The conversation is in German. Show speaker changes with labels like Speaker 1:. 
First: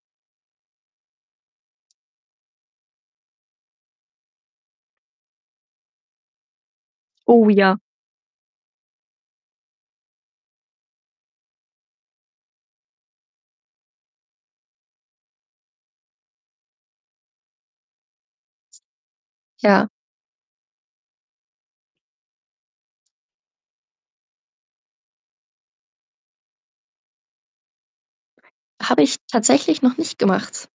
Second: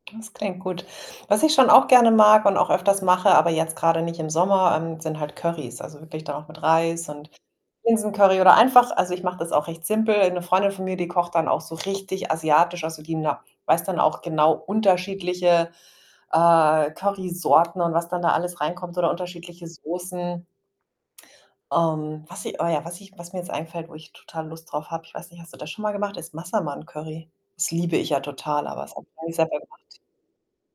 Speaker 1: [unintelligible] klingt gut. Was ich schon auch gerne mag und auch öfters mache, aber jetzt grade nicht im Sommer, ähm, sind halt Currys. Also, wirklich dann auch mit Reis und
Speaker 2: Oh ja.
Speaker 1: Linsencurry oder einfach also, ich mache das auch recht simpel. Eine Freundin von mir, die kocht dann auch so richtig asiatisch. Also, die [unintelligible] weiß dann auch genau unterschiedliche, äh, Currysorten und was dann da alles reinkommt, oder unterschiedliche
Speaker 2: Ja.
Speaker 1: Soßen. Ähm, was sie oh ja, was ich was mir jetzt einfällt, wo ich total Lust drauf habe, ich weiß nicht, hast du das schon mal gemacht? Ist Massaman Curry. Das liebe ich ja total, aber das
Speaker 2: Habe
Speaker 1: habe ich
Speaker 2: ich
Speaker 1: noch nicht selber
Speaker 2: tatsächlich
Speaker 1: gemacht.
Speaker 2: noch nicht gemacht.